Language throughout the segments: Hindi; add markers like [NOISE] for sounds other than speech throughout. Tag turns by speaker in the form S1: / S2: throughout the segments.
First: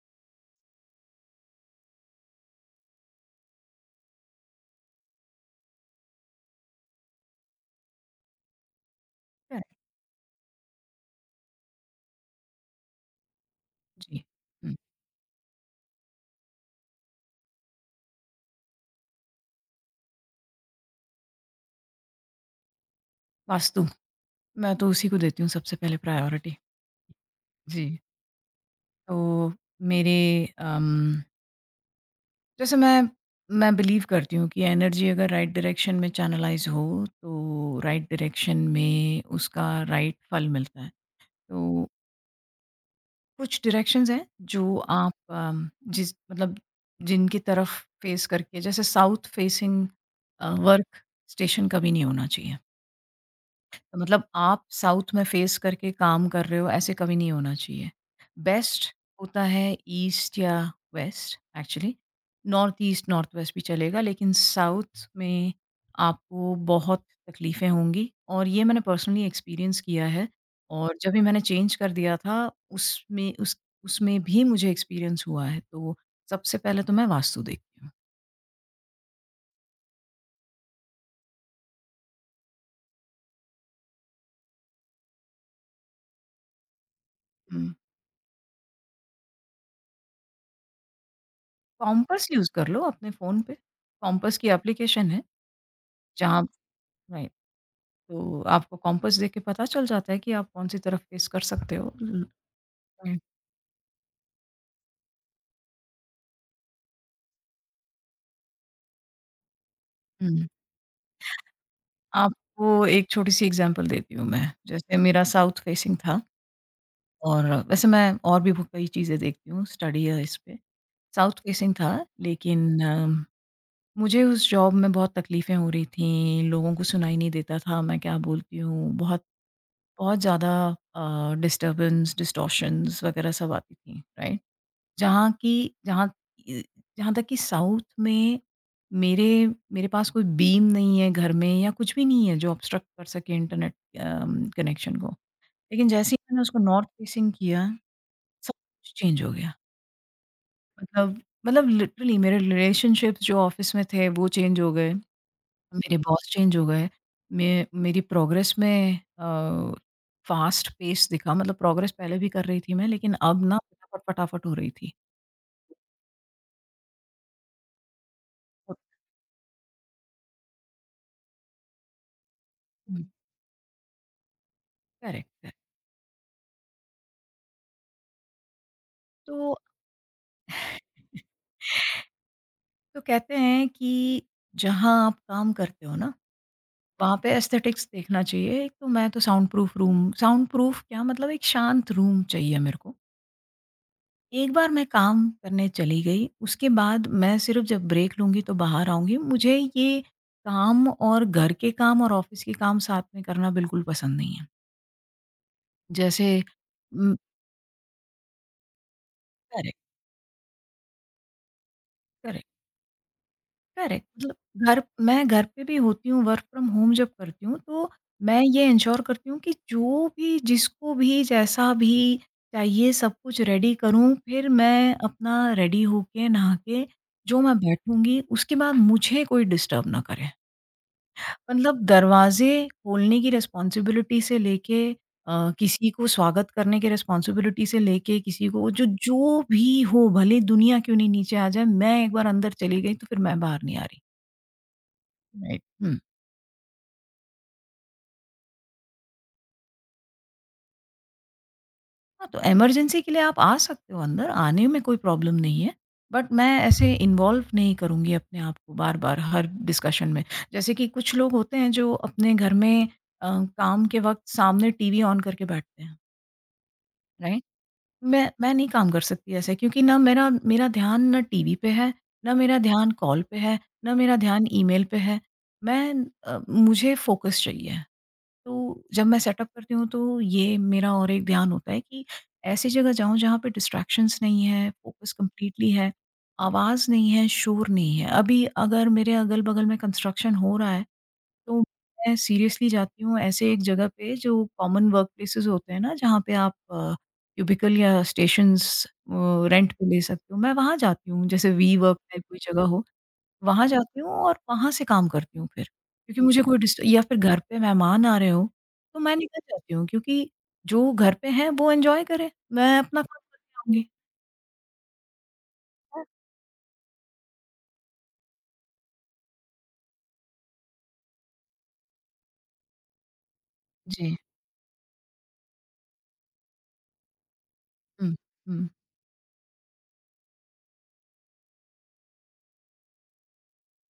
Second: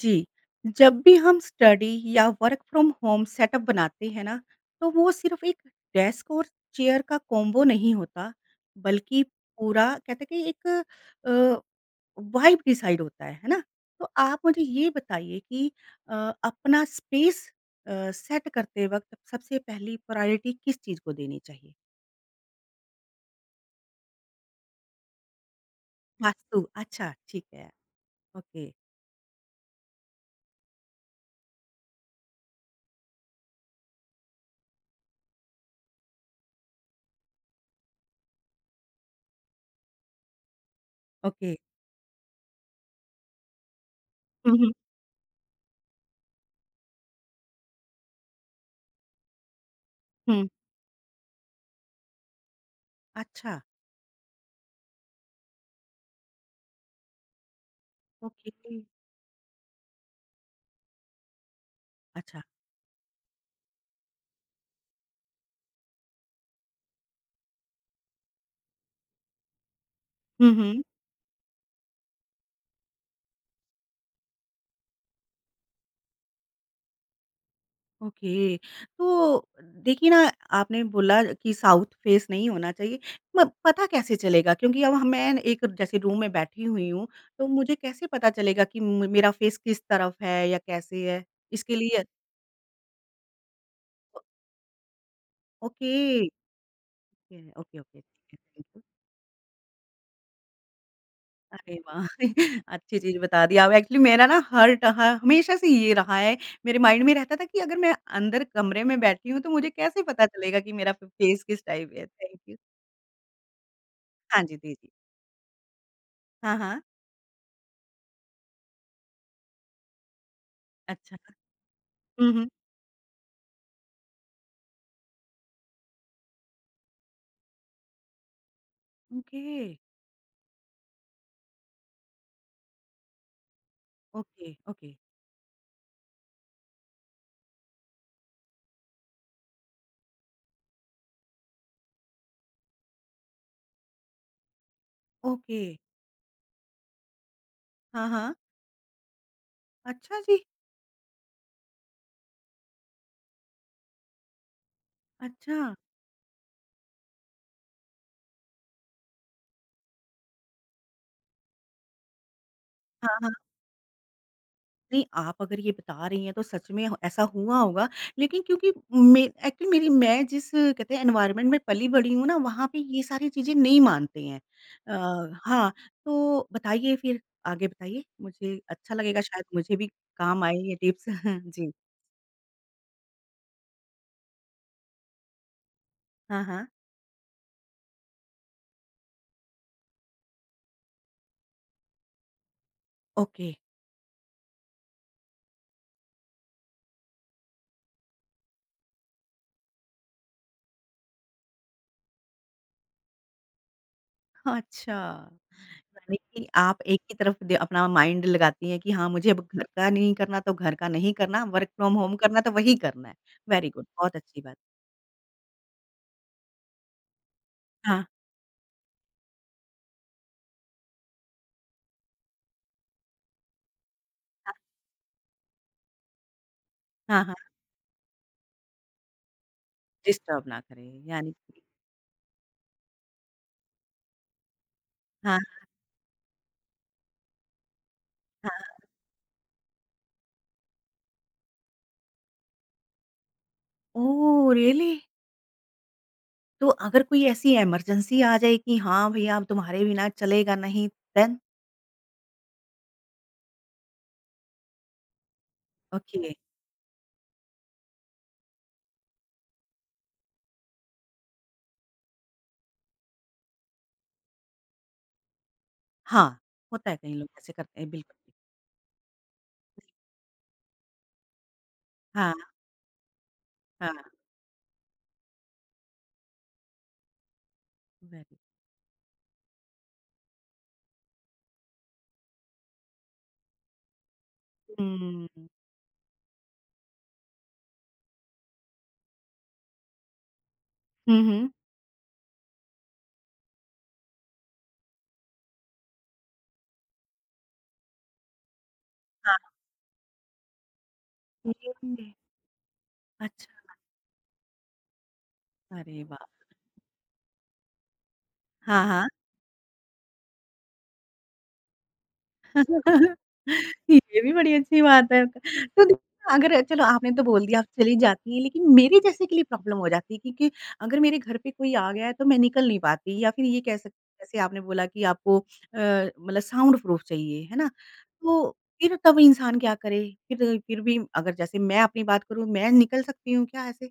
S1: जी। जब भी हम स्टडी या वर्क फ्रॉम होम सेटअप बनाते हैं ना, तो वो सिर्फ़ एक डेस्क और चेयर का कॉम्बो नहीं होता, बल्कि
S2: करेक्ट।
S1: पूरा कहते हैं कि एक अ, वाइब डिसाइड होता है ना? तो
S2: जी।
S1: आप मुझे
S2: हुँ,
S1: ये बताइए कि अ, अपना स्पेस सेट करते वक़्त सबसे पहली प्रायोरिटी किस चीज़ को देनी चाहिए?
S2: वास्तु। मैं तो उसी को देती हूँ सबसे पहले प्रायोरिटी।
S1: वास्तु, अच्छा ठीक है।
S2: जी।
S1: ओके,
S2: तो मेरे अम, जैसे मैं बिलीव करती हूँ कि एनर्जी अगर राइट डायरेक्शन में चैनलाइज़ हो, तो राइट डायरेक्शन में उसका राइट फल मिलता है।
S1: ओके।
S2: तो कुछ डायरेक्शंस हैं
S1: हुँ, हुँ,
S2: जो आप जिस मतलब जिनकी तरफ फेस करके जैसे साउथ फेसिंग
S1: हुँ।
S2: वर्क स्टेशन कभी नहीं होना चाहिए।
S1: अच्छा,
S2: मतलब आप साउथ में फेस करके काम कर रहे हो ऐसे कभी नहीं होना चाहिए।
S1: ओके,
S2: बेस्ट होता है ईस्ट या वेस्ट एक्चुअली।
S1: अच्छा।
S2: नॉर्थ ईस्ट, नॉर्थ वेस्ट भी चलेगा लेकिन साउथ में आपको बहुत तकलीफ़ें होंगी और ये मैंने पर्सनली एक्सपीरियंस किया है।
S1: हुँ, हुँ।
S2: और जब भी मैंने चेंज कर दिया था उसमें उस उसमें भी मुझे एक्सपीरियंस हुआ है। तो सबसे पहले तो मैं वास्तु देखती हूँ।
S1: ओके। तो देखिए ना, आपने बोला कि साउथ फेस नहीं होना चाहिए। म पता कैसे चलेगा? क्योंकि अब मैं एक जैसे रूम में बैठी हुई हूँ, तो
S2: हुँ,
S1: मुझे कैसे पता चलेगा कि म मेरा फेस किस तरफ है या कैसे है? इसके लिए
S2: कॉम्पास यूज़ कर लो अपने फ़ोन पे।
S1: ओ
S2: कॉम्पास की एप्लीकेशन है
S1: ओके, ओके,
S2: जहाँ राइट।
S1: ओके। ओके, ठीक है,
S2: तो
S1: थैंक
S2: आपको
S1: यू।
S2: कॉम्पास देख के पता चल जाता है कि आप कौन-सी तरफ फेस कर
S1: अरे
S2: सकते हो।
S1: वाह!
S2: ल
S1: [LAUGHS] अच्छी चीज़
S2: हुँ,
S1: बता दी आप। एक्चुअली मेरा ना हर ट ह हमेशा से ये रहा है, मेरे माइंड में रहता था कि अगर मैं अंदर कमरे में बैठी हूँ, तो मुझे कैसे पता
S2: हुँ।
S1: चलेगा कि मेरा फ फेस किस टाइप है? Thank you.
S2: आपको एक छोटी-सी एग्ज़ाम्पल देती हूँ
S1: हाँ
S2: मैं,
S1: जी, दीजिए।
S2: जैसे मेरा साउथ फेसिंग था
S1: हाँ, हाँ।
S2: और वैसे मैं और भी ब कई चीज़ें देखती हूँ, स्टडी है इस पे।
S1: अच्छा।
S2: साउथ फेसिंग था
S1: हुँ, हुँ।
S2: लेकिन मुझे उस जॉब में बहुत तकलीफ़ें हो रही थीं, लोगों को सुनाई नहीं देता था मैं क्या बोलती हूँ, बहुत
S1: ओके,
S2: बहुत ज़्यादा डिस्टर्बेंस, डिस्टॉर्शंस वगैरह सब आती थी, राइट?
S1: ओके, ओके,
S2: जहाँ की जहाँ इ जहाँ तक कि साउथ में मेरे मेरे पास कोई बीम नहीं है घर में या कुछ भी नहीं है जो ऑब्स्ट्रक्ट कर सके इंटरनेट कनेक्शन को।
S1: ओके।
S2: लेकिन जैसे ही मैंने उसको नॉर्थ फेसिंग किया, सब
S1: हाँ, हाँ।
S2: कुछ चेंज हो गया।
S1: अच्छा जी,
S2: मतलब लिटरली मेरे रिलेशनशिप्स जो ऑफ़िस में थे वो चेंज हो गए,
S1: अच्छा।
S2: मेरे बॉस चेंज हो गए, मे मेरी प्रोग्रेस में फ़ास्ट पेस दिखा। मतलब प्रोग्रेस पहले भी कर रही थी मैं लेकिन
S1: हाँ, हाँ।
S2: अब ना फटाफट, फटाफट हो रही थी।
S1: नहीं, आप अगर ये बता रही हैं तो सच में ह ऐसा हुआ होगा लेकिन क्योंकि मे एक्चुअली मेरी मैं जिस कहते हैं एनवायरनमेंट में पली-बड़ी हूँ ना, वहाँ पे ये
S2: हुँ,
S1: सारी चीज़ें नहीं मानते हैं।
S2: Correct, correct.
S1: हाँ, तो बताइए फिर आगे बताइए। मुझे अच्छा लगेगा शायद
S2: तो
S1: मुझे भी काम आए ये टिप्स। [LAUGHS] जी।
S2: तो कहते हैं कि जहाँ आप काम करते हो ना,
S1: हाँ, हाँ।
S2: वहाँ पे एस्थेटिक्स देखना चाहिए। एक तो मैं तो sound proof room, sound proof क्या मतलब एक शांत रूम चाहिए मेरे को।
S1: ओके।
S2: एक बार मैं काम करने चली गई, उसके बाद मैं सिर्फ़ जब ब्रेक लूँगी तो बाहर आऊँगी। मुझे ये काम और घर के काम और ऑफ़िस के काम साथ में करना बिल्कुल पसंद नहीं है।
S1: अच्छा। यानी
S2: जैसे
S1: कि आप एक ही
S2: उम,
S1: तरफ दे अपना माइंड लगाती हैं कि हाँ, मुझे अब घर
S2: करेक्ट,
S1: का नहीं करना तो घर का नहीं करना, वर्क फ्रॉम होम करना
S2: करेक्ट।
S1: तो वही करना है। वेरी गुड, बहुत
S2: करेक्ट
S1: अच्छी बात।
S2: मतलब घर मैं घर पे भी होती हूँ, वर्क फ्रॉम होम जब करती हूँ तो
S1: हाँ,
S2: मैं ये इंश्योर करती हूँ कि जो भी जिसको भी जैसा भी चाहिए सब कुछ रेडी करूँ, फिर मैं अपना रेडी होके नहा के
S1: हाँ, हाँ,
S2: जो मैं बैठूंगी उसके बाद मुझे कोई डिस्टर्ब ना करे।
S1: डिस्टर्ब ना करे यानी कि
S2: मतलब दरवाजे खोलने की रिस्पॉन्सिबिलिटी से लेके
S1: हाँ,
S2: किसी को स्वागत करने की रिस्पॉन्सिबिलिटी से लेके किसी को,
S1: हाँ।
S2: जो जो भी हो भले दुनिया क्यों नहीं नीचे आ जाए, मैं एक बार अंदर चली गई तो फिर मैं बाहर नहीं आ रही।
S1: ओह! रियली?
S2: राइट हुँ।
S1: तो अगर कोई ऐसी इमरजेंसी आ जाए कि हाँ, भैया अब तुम्हारे बिना चलेगा नहीं देन?
S2: हाँ, तो इमरजेंसी के लिए आप आ सकते हो अंदर, आने में कोई प्रॉब्लम नहीं है।
S1: ओके,
S2: बट मैं ऐसे इन्वॉल्व नहीं करूँगी अपने आप को बार-बार हर डिस्कशन में। जैसे कि कुछ लोग होते हैं जो अपने घर में अ, काम के वक़्त सामने टीवी ऑन करके बैठते हैं,
S1: हाँ, होता है कई लोग
S2: राइट?
S1: ऐसे करते हैं
S2: मैं
S1: बिल्कुल।
S2: मैं नहीं काम कर सकती ऐसे क्योंकि ना मेरा मेरा ध्यान ना टीवी पे है,
S1: हाँ,
S2: ना मेरा ध्यान कॉल पे है,
S1: हाँ,
S2: ना मेरा ध्यान ईमेल पे है। मैं मुझे फ़ोकस चाहिए।
S1: वेरी
S2: तो जब मैं सेटअप करती हूँ तो ये मेरा और एक ध्यान होता है कि ऐसी जगह जाऊँ जहाँ पे डिस्ट्रैक्शंस नहीं है, फ़ोकस
S1: हुँ,
S2: कंप्लीटली है, आवाज़ नहीं है, शोर नहीं है। अभी अगर मेरे अगल-बगल में कंस्ट्रक्शन हो रहा है
S1: हुँ, हुँ,
S2: तो मैं सीरियसली जाती हूँ ऐसे एक जगह पे जो कॉमन वर्क प्लेसेस होते हैं ना, जहाँ पे आप क्यूबिकल या स्टेशंस
S1: हाँ,
S2: रेंट पे ले सकते हो। मैं वहाँ जाती हूँ जैसे वी वर्क
S1: ये
S2: टाइप कोई जगह हो। वहाँ
S1: अच्छा,
S2: जाती हूँ और वहाँ से काम करती हूँ फिर,
S1: अरे
S2: क्योंकि
S1: वाह!
S2: मुझे कोई डिस्ट या फिर घर पे मेहमान आ रहे हों,
S1: हाँ,
S2: तो
S1: हाँ।
S2: मैं निकल जाती हूँ क्योंकि जो घर पे हैं वो एन्जॉय करें, मैं अपना काम करके आऊँगी।
S1: ये भी बड़ी अच्छी बात है। तो
S2: हाँ।
S1: देखिए अगर चलो आपने तो बोल दिया आप चली जाती हैं, लेकिन मेरे जैसे के लिए प्रॉब्लम हो जाती है क्योंकि अगर मेरे घर पे कोई आ गया है तो मैं निकल नहीं पाती या फिर ये कह सकते
S2: जी।
S1: जैसे आपने बोला कि आपको मतलब साउंड प्रूफ चाहिए, है ना?
S2: हुँ,
S1: तो
S2: हुँ।
S1: फिर तब इंसान क्या करे? फिर भी अगर जैसे मैं अपनी बात करूँ, मैं निकल सकती हूँ क्या ऐसे?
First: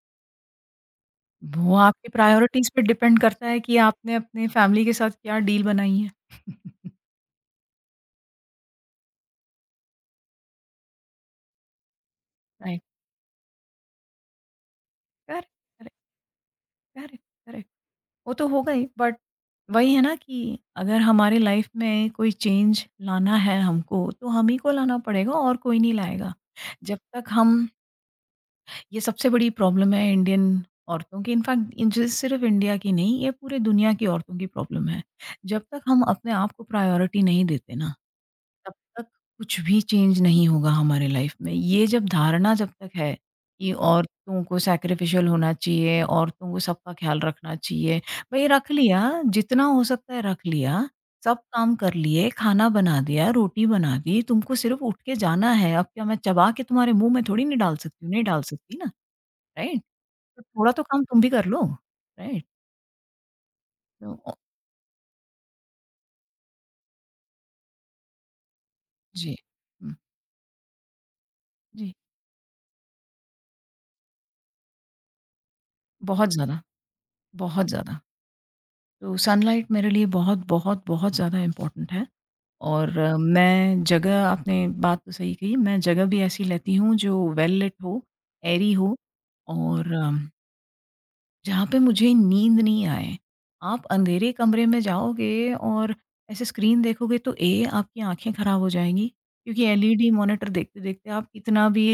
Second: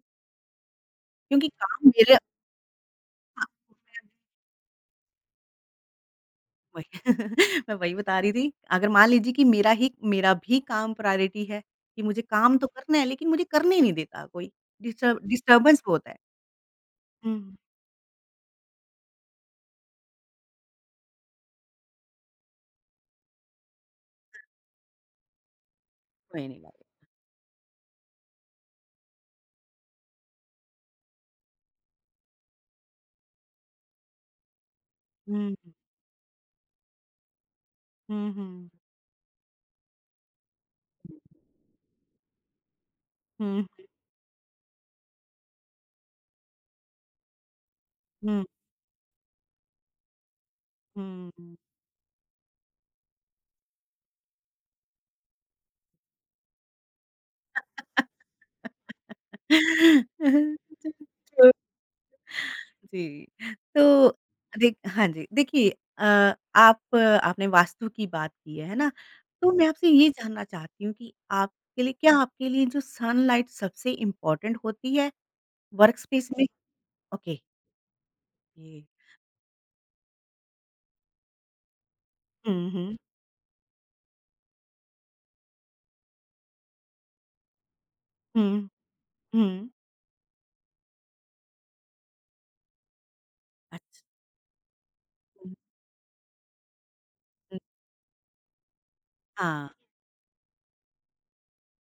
S1: क्योंकि
S2: वो
S1: काम
S2: आपकी
S1: मेरे
S2: प्रायोरिटीज़ पे डिपेंड
S1: हाँ।
S2: करता है कि आपने अपने फैमिली के साथ क्या डील बनाई है। [LAUGHS]
S1: वही [LAUGHS] मैं वही बता रही थी। अगर मान लीजिए कि मेरा भी काम प्रायोरिटी है, कि मुझे काम तो
S2: राइट,
S1: करना है लेकिन मुझे करने ही नहीं देता कोई, डिस्टर्ब
S2: करेक्ट,
S1: डिस्टर्बेंस
S2: करेक्ट,
S1: बहुत है।
S2: करेक्ट,
S1: हुँ।
S2: करेक्ट। वो तो होगा ही बट वही है ना कि अगर हमारी लाइफ़ में कोई चेंज लाना है हमको, तो हम ही को लाना पड़ेगा और कोई नहीं लाएगा।
S1: कोई नहीं भाई।
S2: जब तक हम ये सबसे बड़ी प्रॉब्लम है इंडियन औरतों की, इनफैक्ट इन जि- सिर्फ इंडिया की नहीं ये पूरे दुनिया की औरतों की प्रॉब्लम है।
S1: हुँ,
S2: जब तक हम अपने आप को प्रायोरिटी नहीं देते ना,
S1: हुँ, हुँ।
S2: तब तक कुछ भी चेंज नहीं होगा हमारे लाइफ में। ये जब धारणा जब तक है
S1: हुँ,
S2: कि औरतों को सैक्रिफिशियल होना चाहिए, औरतों को सबका ख्याल रखना चाहिए,
S1: हुँ,
S2: भाई रख लिया, जितना हो सकता है रख लिया, सब
S1: हुँ।
S2: काम कर लिए, खाना बना दिया, रोटी बना दी, तुमको सिर्फ उठ के जाना है। अब क्या मैं चबा के तुम्हारे मुंह में थोड़ी नहीं डाल सकती हूँ? नहीं डाल सकती ना, राइट? तो थोड़ा तो काम तुम भी कर
S1: [LAUGHS]
S2: लो, राइट?
S1: जी, तो
S2: तो
S1: देख हाँ जी, देखिए अ, आप आपने वास्तु की बात की है ना?
S2: जी।
S1: तो मैं आपसे
S2: हुँ,
S1: ये जानना चाहती हूँ कि
S2: जी।
S1: आपके लिए जो सनलाइट सबसे इम्पोर्टेंट होती है? वर्क स्पेस
S2: बहुत
S1: में
S2: ज़्यादा,
S1: ओके
S2: बहुत ज़्यादा।
S1: ये
S2: तो सनलाइट मेरे लिए बहुत, बहुत, बहुत ज़्यादा इम्पोर्टेंट है
S1: हुँ, हुँ।
S2: और मैं जगह आपने बात तो सही कही, मैं जगह भी ऐसी लेती हूँ जो वेल लिट हो,
S1: हुँ,
S2: एयरी हो
S1: हुँ।
S2: और जहाँ पे मुझे नींद नहीं आए। आप
S1: अच्छा।
S2: अंधेरे कमरे में
S1: हुँ,
S2: जाओगे और ऐसे स्क्रीन देखोगे तो
S1: हुँ,
S2: ए आपकी आँखें ख़राब हो जाएँगी क्योंकि
S1: हाँ।
S2: एलईडी मॉनिटर देखते-देखते आप कितना भी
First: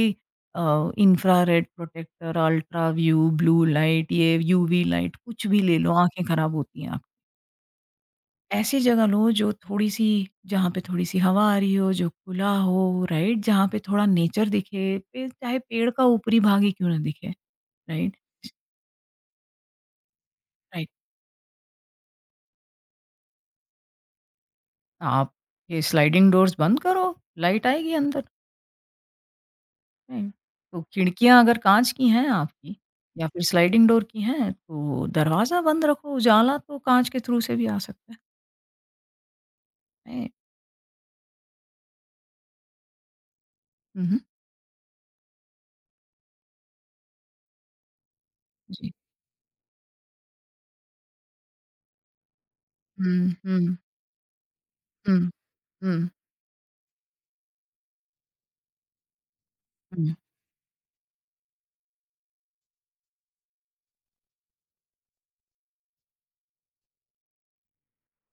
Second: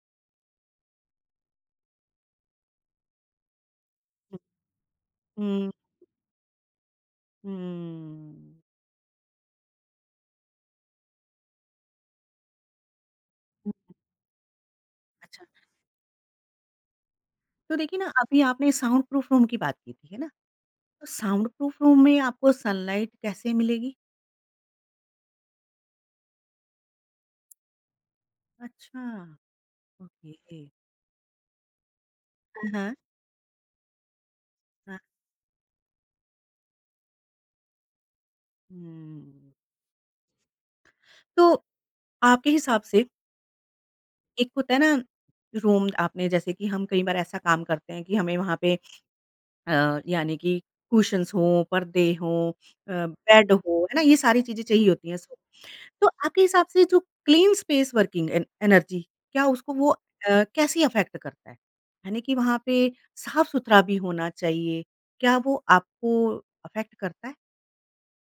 S2: infrared protector, ultra view, blue light, ये
S1: हुँ,
S2: यूवी लाइट कुछ भी
S1: हुँ,
S2: ले लो, आँखें ख़राब होती हैं। आप
S1: हुँ।
S2: ऐसी जगह लो जो थोड़ी-सी जहाँ पे थोड़ी-सी हवा आ रही हो, जो खुला हो, राइट? जहाँ
S1: हुँ,
S2: पे थोड़ा नेचर दिखे, पे
S1: अच्छा।
S2: चाहे पेड़ का ऊपरी भाग ही क्यों ना दिखे,
S1: तो देखिए ना
S2: राइट?
S1: अभी आपने साउंड प्रूफ रूम की बात की थी, है ना?
S2: राइट।
S1: तो साउंड प्रूफ रूम में आपको सनलाइट कैसे मिलेगी?
S2: आप ये स्लाइडिंग डोर्स बंद करो, लाइट आएगी अंदर
S1: अच्छा,
S2: में।
S1: ओके।
S2: तो खिड़कियाँ अगर काँच की हैं
S1: हाँ,
S2: आपकी
S1: हाँ।
S2: या फिर स्लाइडिंग डोर की हैं,
S1: हाँ,
S2: तो दरवाज़ा बंद रखो, उजाला तो काँच के थ्रू से भी आ सकता है।
S1: हुँ।
S2: हैं?
S1: तो आपके हिसाब से
S2: हुँ, हुँ।
S1: एक होता है ना रूम आपने जैसे कि हम कई बार ऐसा काम करते हैं कि हमें वहाँ पे
S2: जी।
S1: यानी कि कुशन्स हों, पर्दे हों
S2: हुँ,
S1: बेड
S2: हुँ,
S1: हो, है ना? ये सारी चीज़ें चाहिए होती हैं
S2: हुँ,
S1: इसको। तो
S2: हुँ,
S1: आपके हिसाब से जो क्लीन स्पेस वर्किंग एन एनर्जी क्या उसको वो
S2: हुँ।
S1: कैसे अफ़ेक्ट करता है? यानी कि वहाँ पे साफ-सुथरा भी होना चाहिए, क्या वो आपको अफ़ेक्ट करता है?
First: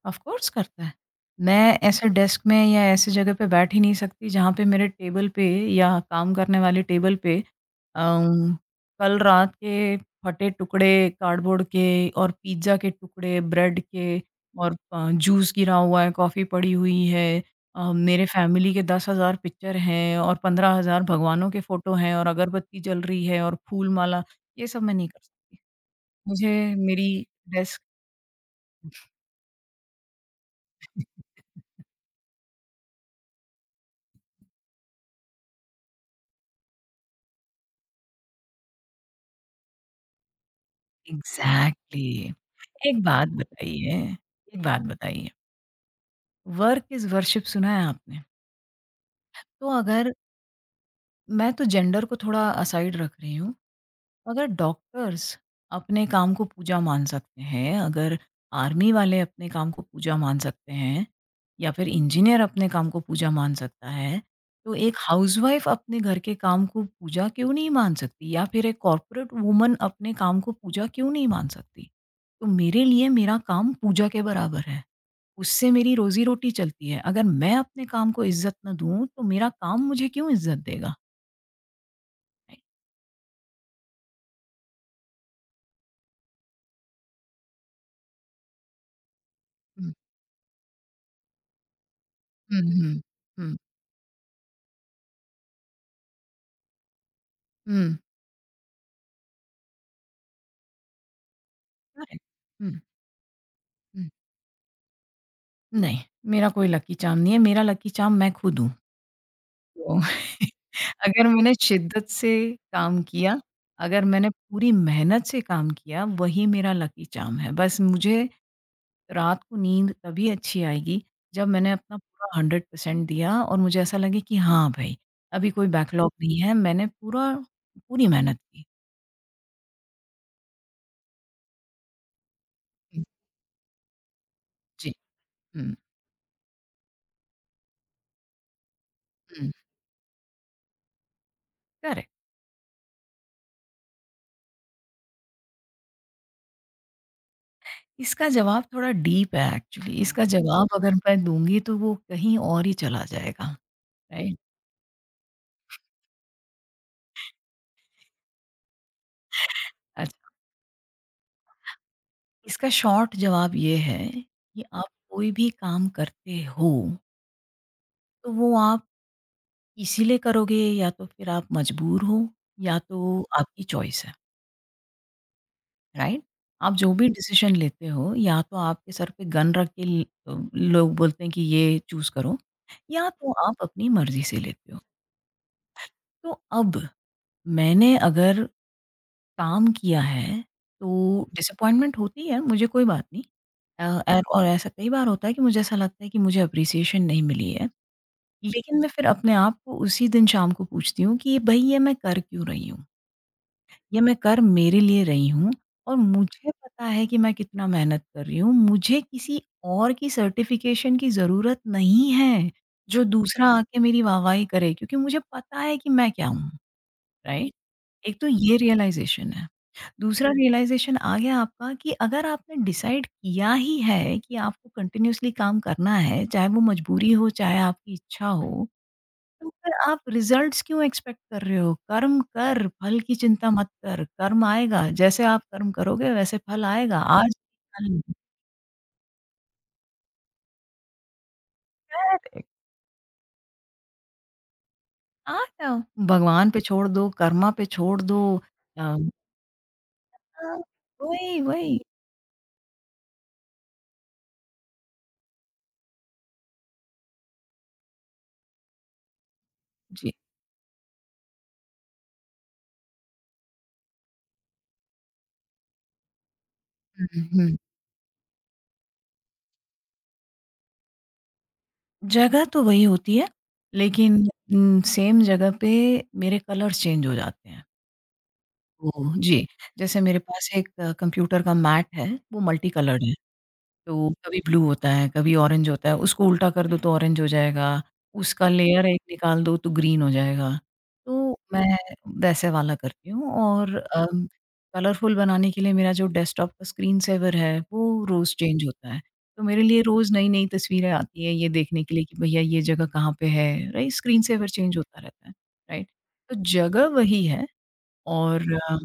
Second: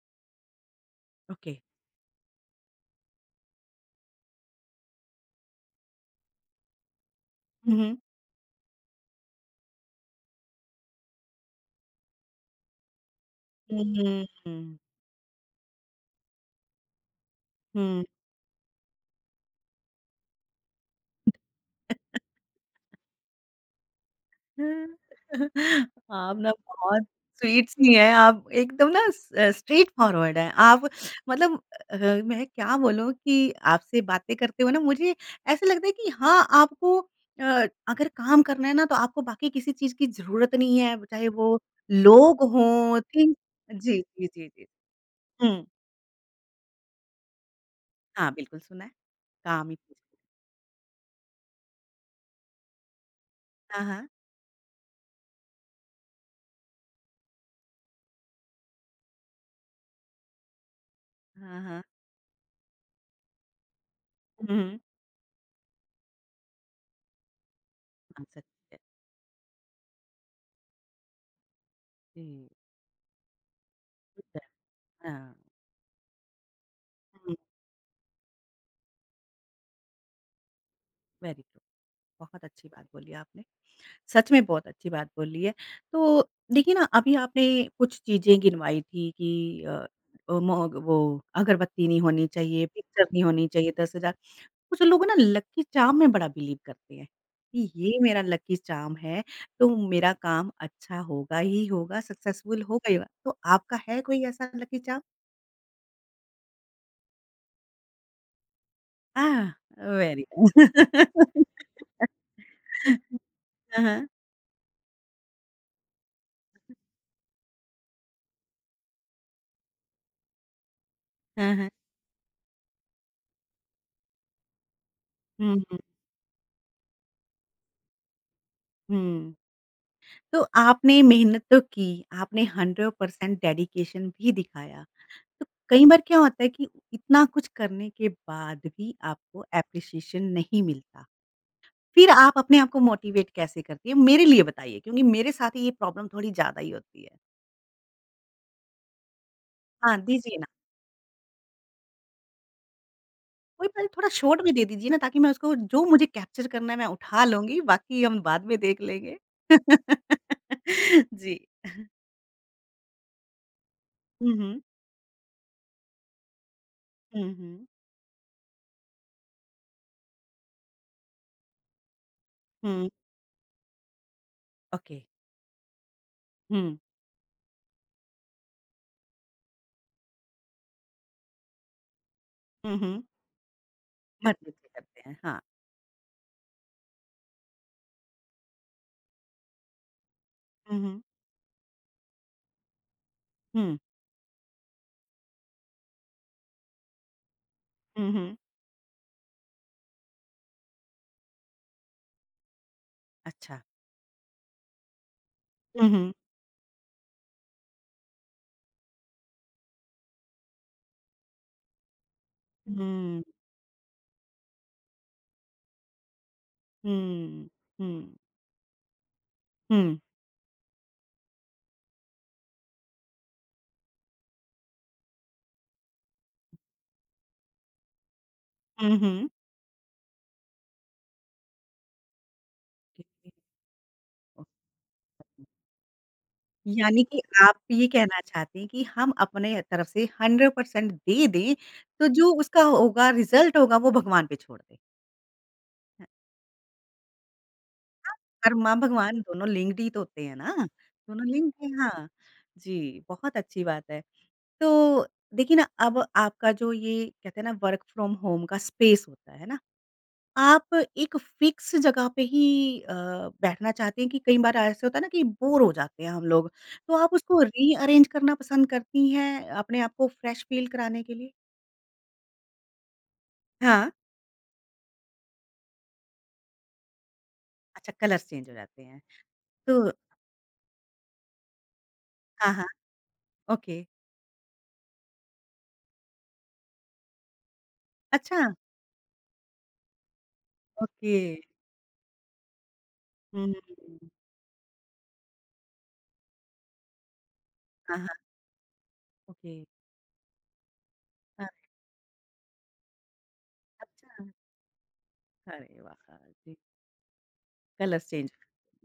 S2: ऑफ कोर्स करता है।
S1: ओके।
S2: मैं ऐसे डेस्क में या ऐसी जगह पे बैठ ही नहीं सकती जहाँ पे मेरे टेबल पे या काम करने वाले टेबल पे
S1: हुँ, हुँ।
S2: अम, कल रात के फटे टुकड़े कार्डबोर्ड के और पिज़्ज़ा के टुकड़े, ब्रेड
S1: हुँ,
S2: के और
S1: हुँ,
S2: जूस गिरा हुआ है, कॉफ़ी पड़ी हुई है।
S1: हुँ।
S2: मेरे फैमिली के 10,000 पिक्चर हैं और 15,000 भगवानों के फ़ोटो हैं और अगरबत्ती जल रही है और फूल माला, ये सब मैं नहीं कर सकती।
S1: [LAUGHS] आप ना
S2: मुझे
S1: बहुत
S2: मेरी
S1: स्वीट
S2: डेस्क
S1: सी हैं, आप एकदम ना स स्ट्रेट फॉरवर्ड हैं। आप मतलब अ, मैं क्या बोलूँ कि आपसे बातें करते हुए ना मुझे ऐसा लगता है कि हाँ, आपको अ, अगर काम करना है ना तो आपको बाकी किसी चीज़ की ज़रूरत नहीं है, चाहे वो
S2: एग्ज़ैक्टली।
S1: लोग हों,
S2: एक बात
S1: थिंग
S2: बताइए
S1: जी, जी, जी,
S2: एक
S1: जी।
S2: बात बताइए,
S1: हुँ,
S2: वर्क इज़ वर्शिप सुना है आपने?
S1: हाँ, बिल्कुल सुना है। काम
S2: तो
S1: ही
S2: अगर मैं तो जेंडर को थोड़ा असाइड रख रही हूँ,
S1: हाँ, हाँ।
S2: अगर डॉक्टर्स अपने काम को पूजा मान सकते हैं, अगर आर्मी वाले अपने काम को पूजा मान सकते हैं
S1: हाँ,
S2: या
S1: हाँ।
S2: फिर इंजीनियर अपने काम को पूजा मान सकता है,
S1: हुँ,
S2: तो
S1: हुँ।
S2: एक हाउसवाइफ़ अपने घर के काम को पूजा क्यों नहीं मान
S1: हाँ,
S2: सकती?
S1: सच
S2: या फिर
S1: है।
S2: एक कॉर्पोरेट वुमन अपने काम को पूजा क्यों नहीं मान सकती? तो
S1: जी,
S2: मेरे लिए मेरा काम पूजा के
S1: ठीक है।
S2: बराबर है।
S1: हाँ।
S2: उससे मेरी रोज़ी-रोटी चलती है। अगर
S1: हुँ,
S2: मैं अपने काम को इज़्ज़त ना दूँ, तो मेरा काम मुझे क्यों इज़्ज़त देगा?
S1: Very true. बहुत
S2: राइट?
S1: अच्छी बात बोली आपने, सच में बहुत अच्छी बात बोली है। तो देखिए ना अभी आपने कुछ चीज़ें गिनवाई थी कि अ,
S2: हुँ,
S1: अ, मोग वो अगरबत्ती नहीं होनी
S2: हुँ,
S1: चाहिए,
S2: हुँ,
S1: पिक्चर नहीं होनी
S2: हुँ,
S1: चाहिए 10,000 कुछ लोग ना लकी चार्म में बड़ा बिलीव करते हैं, कि ये
S2: हुँ,
S1: मेरा लकी चार्म है, तो मेरा काम अच्छा होगा ही होगा,
S2: करेक्ट।
S1: सक्सेसफुल
S2: हुँ,
S1: होगा ही होगा। तो आपका है
S2: हुँ।
S1: कोई ऐसा लकी चार्म?
S2: नहीं, मेरा कोई लकी चार्म नहीं है। मेरा लकी चार्म मैं खुद हूँ।
S1: आह!
S2: तो
S1: वेरी
S2: [LAUGHS]
S1: [LAUGHS]
S2: अगर
S1: नाइस।
S2: मैंने शिद्दत से काम किया,
S1: हाँ,
S2: अगर
S1: हाँ।
S2: मैंने पूरी मेहनत से काम किया, वही मेरा लकी चार्म है। बस मुझे रात को नींद तभी अच्छी आएगी जब
S1: हाँ, हाँ।
S2: मैंने अपना पूरा 100% दिया और मुझे ऐसा लगे कि हाँ भाई, अभी
S1: हुँ,
S2: कोई
S1: हुँ,
S2: बैकलॉग नहीं है, मैंने पूरा पूरी मेहनत की।
S1: हुँ। तो आपने मेहनत तो की, आपने
S2: हुँ।
S1: 100% डेडिकेशन भी दिखाया।
S2: जी,
S1: तो
S2: हुँ,
S1: कई बार क्या होता है कि इतना कुछ करने के बाद भी आपको
S2: हुँ।
S1: एप्रिशिएशन नहीं मिलता। फिर
S2: करेक्ट।
S1: आप अपने आप को मोटिवेट कैसे करती हैं? मेरे लिए बताइए क्योंकि मेरे साथ ये प्रॉब्लम थोड़ी ज़्यादा ही होती है।
S2: इसका जवाब थोड़ा डीप है एक्चुअली,
S1: हाँ,
S2: इसका
S1: दीजिए ना।
S2: जवाब अगर मैं दूँगी तो वो कहीं और ही चला जाएगा,
S1: कोई बात नहीं थोड़ा
S2: राइट?
S1: शॉर्ट में दे दीजिए ना ताकि मैं उसको जो मुझे कैप्चर करना है मैं उठा लूँगी, बाकी हम बाद में देख लेंगे।
S2: अच्छा,
S1: [LAUGHS] जी।
S2: इसका शॉर्ट जवाब ये है
S1: हुँ, हुँ।
S2: कि आप कोई भी काम करते हो,
S1: हुँ, हुँ।
S2: तो वो आप इसीलिए करोगे या तो फिर आप मजबूर हो या
S1: हुँ,
S2: तो आपकी चॉइस है।
S1: ओके।
S2: राइट? आप
S1: हुँ।
S2: जो भी डिसीज़न लेते हो या तो आपके सर पे गन रख के ल लोग बोलते हैं कि ये चूज़ करो
S1: हुँ, हुँ।
S2: या तो आप अपनी मर्ज़ी
S1: मत
S2: से
S1: नीचे
S2: लेते हो।
S1: करते हैं, हाँ।
S2: तो अब मैंने अगर काम किया है
S1: हुँ, हुँ।
S2: तो डिसअपॉइंटमेंट होती है, मुझे कोई बात नहीं।
S1: हुँ,
S2: ऐ और ऐसा कई बार होता है कि मुझे ऐसा लगता है कि मुझे एप्रिसिएशन नहीं मिली है।
S1: हुँ, हुँ।
S2: लेकिन मैं फिर अपने आप को उसी दिन शाम को पूछती हूँ कि भई ये मैं कर क्यों रही हूँ?
S1: अच्छा।
S2: ये मैं कर मेरे लिए रही हूँ
S1: हुँ,
S2: और
S1: हुँ।
S2: मुझे पता है कि मैं कितना मेहनत कर रही हूँ। मुझे किसी और की सर्टिफ़िकेशन की ज़रूरत नहीं है, जो
S1: हुँ,
S2: दूसरा आके मेरी वाहवाही करे क्योंकि मुझे पता है कि मैं क्या हूँ,
S1: हुँ,
S2: राइट?
S1: हुँ,
S2: एक तो ये रियलाइज़ेशन है।
S1: हुँ,
S2: दूसरा रियलाइज़ेशन आ गया आपका कि अगर आपने डिसाइड किया ही है कि आपको कंटिन्यूअसली काम करना है, चाहे वो मजबूरी हो, चाहे आपकी इच्छा हो,
S1: हुँ, हुँ।
S2: तो फिर आप रिजल्ट्स क्यों एक्सपेक्ट कर रहे हो? कर्म कर, फल की चिंता मत कर, कर्म आएगा। जैसे आप कर्म करोगे वैसे फल आएगा।
S1: यानी कि
S2: आज
S1: आप ये कहना चाहते हैं कि हम अपने तरफ से 100% दे दें, तो जो
S2: करेक्ट।
S1: उसका होगा रिज़ल्ट होगा वो भगवान पे छोड़ दें।
S2: आ
S1: है
S2: भगवान पे छोड़ दो, कर्मा पे छोड़
S1: ना?
S2: दो।
S1: कर्मा
S2: अ,
S1: भगवान दोनों लिंक्ड ही तो होते हैं ना?
S2: हाँ,
S1: दोनों
S2: वही,
S1: लिंक्ड हैं,
S2: वही।
S1: हाँ। जी, बहुत अच्छी बात है। तो देखिए ना अब आपका जो ये कहते हैं ना वर्क फ्रॉम होम का स्पेस होता है ना?
S2: जी।
S1: आप एक फिक्स जगह पे ही बैठना चाहते हैं कि कई बार ऐसे होता है ना कि बोर हो जाते हैं हम लोग, तो आप
S2: हुँ,
S1: उसको
S2: हुँ।
S1: रीअरेंज करना पसंद करती हैं अपने आप को फ्रेश फ़ील कराने के लिए?
S2: जगह तो वही होती है,
S1: हाँ।
S2: लेकिन सेम जगह पे मेरे कलर्स चेंज हो जाते हैं।
S1: अच्छा कलर्स चेंज हो जाते हैं,
S2: ओह! जी,
S1: तो
S2: जैसे मेरे पास एक कंप्यूटर का मैट है, वो
S1: हाँ, हाँ,
S2: मल्टी कलर्ड है।
S1: ओके,
S2: तो कभी ब्लू होता है, कभी ऑरेंज होता है, उसको उल्टा कर दो तो ऑरेंज हो जाएगा,
S1: अच्छा,
S2: उसका लेयर एक निकाल दो तो ग्रीन हो जाएगा।
S1: ओके,
S2: तो मैं वैसे वाला करती हूँ
S1: हुँ,
S2: और कलरफुल बनाने के लिए मेरा जो डेस्कटॉप का स्क्रीन सेवर है,
S1: हाँ,
S2: वो
S1: हाँ,
S2: रोज़ चेंज होता है। तो
S1: ओके,
S2: मेरे लिए रोज़ नई-नई तस्वीरें आती हैं
S1: अ,
S2: ये देखने के लिए कि भैया ये जगह कहाँ पे है, राइट? स्क्रीन
S1: अच्छा,
S2: सेवर चेंज होता रहता है,
S1: अरे
S2: राइट?
S1: वाह!
S2: तो
S1: जी,
S2: जगह वही है
S1: कलर्स चेंज
S2: और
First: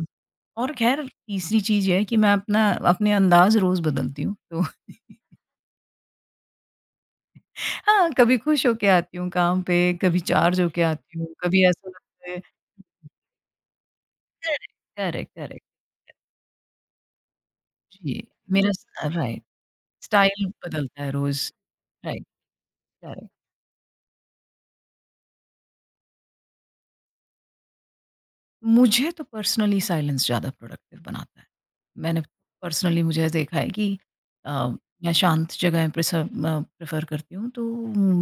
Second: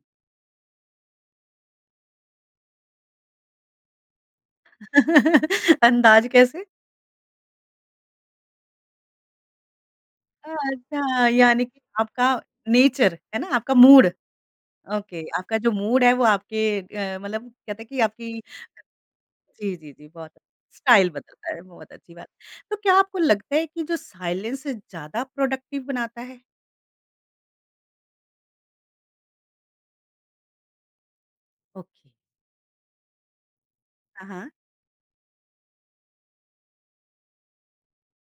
S2: और ख़ैर तीसरी चीज़ ये है कि मैं अपना अपने अंदाज़ रोज़ बदलती हूँ। तो
S1: [LAUGHS] अंदाज़ कैसे?
S2: हाँ, कभी खुश होके आती हूँ काम पे, कभी चार्ज होके आती
S1: अच्छा,
S2: हूँ,
S1: यानी
S2: कभी
S1: कि
S2: ऐसा लगता
S1: आपका
S2: है
S1: नेचर है ना, आपका मूड।
S2: करेक्ट,
S1: ओके,
S2: करेक्ट,
S1: आपका
S2: करेक्ट।
S1: जो मूड है वो आपके मतलब कहते हैं कि
S2: जी,
S1: आपकी
S2: मेरा स राइट,
S1: जी, जी, जी, बहुत
S2: स्टाइल बदलता
S1: स्टाइल
S2: है रोज़।
S1: बदलता है, बहुत अच्छी
S2: राइट,
S1: बात। तो क्या आपको
S2: करेक्ट।
S1: लगता है कि जो साइलेंस ज़्यादा प्रोडक्टिव बनाता है?
S2: मुझे तो पर्सनली साइलेंस ज़्यादा प्रोडक्टिव बनाता है।
S1: ओके।
S2: मैंने पर्सनली मुझे देखा है कि
S1: हाँ, हाँ,
S2: अ, मैं शांत जगह प्रेसर प्रेफ़र करती हूँ, तो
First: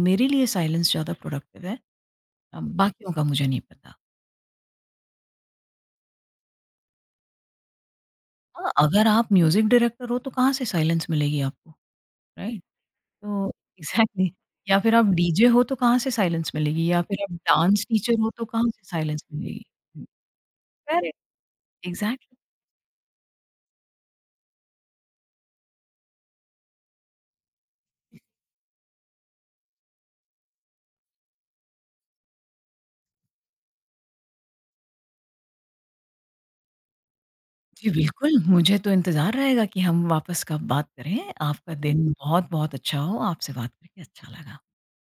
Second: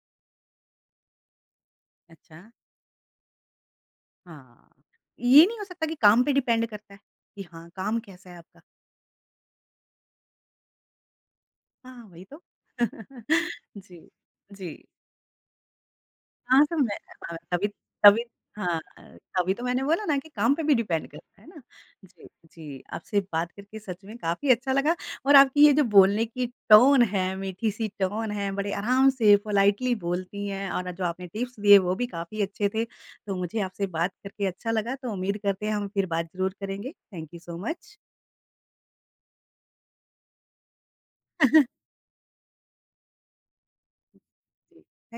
S2: मेरे लिए साइलेंस ज़्यादा प्रोडक्टिव है।
S1: अच्छा,
S2: बाकियों का मुझे नहीं पता।
S1: हाँ। ये नहीं हो सकता कि काम पे डिपेंड करता है, कि हाँ, काम कैसा है आपका?
S2: हाँ, अगर आप म्यूज़िक डायरेक्टर हो, तो कहाँ से साइलेंस मिलेगी आपको,
S1: हाँ, वही तो।
S2: राइट? तो
S1: [LAUGHS] जी,
S2: एग्ज़ैक्टली
S1: जी।
S2: या फिर आप डीजे हो तो कहाँ से साइलेंस
S1: हाँ, तो
S2: मिलेगी
S1: मैं
S2: या फिर आप
S1: हाँ, तभी
S2: डांस टीचर
S1: तभी
S2: हो तो कहाँ
S1: हाँ,
S2: से साइलेंस
S1: तभी तो
S2: मिलेगी।
S1: मैंने बोला ना कि काम पे भी डिपेंड
S2: करेक्ट,
S1: करता है ना। जी,
S2: एग्ज़ैक्टली
S1: जी, आपसे बात करके सच में काफ़ी अच्छा लगा और आपकी ये जो बोलने की टोन है, मीठी-सी टोन है, बड़े आराम से पोलाइटली बोलती हैं और जो आपने टिप्स दिए वो भी काफ़ी अच्छे थे। तो मुझे आपसे बात करके अच्छा लगा, तो उम्मीद करते हैं हम फिर बात ज़रूर करेंगे। थैंक यू सो
S2: जी,
S1: मच।
S2: बिल्कुल मुझे तो इंतज़ार रहेगा कि हम वापस कब बात करें। आपका
S1: [LAUGHS]
S2: दिन बहुत-बहुत अच्छा हो, आपसे बात करके अच्छा लगा।
S1: जी, थैंक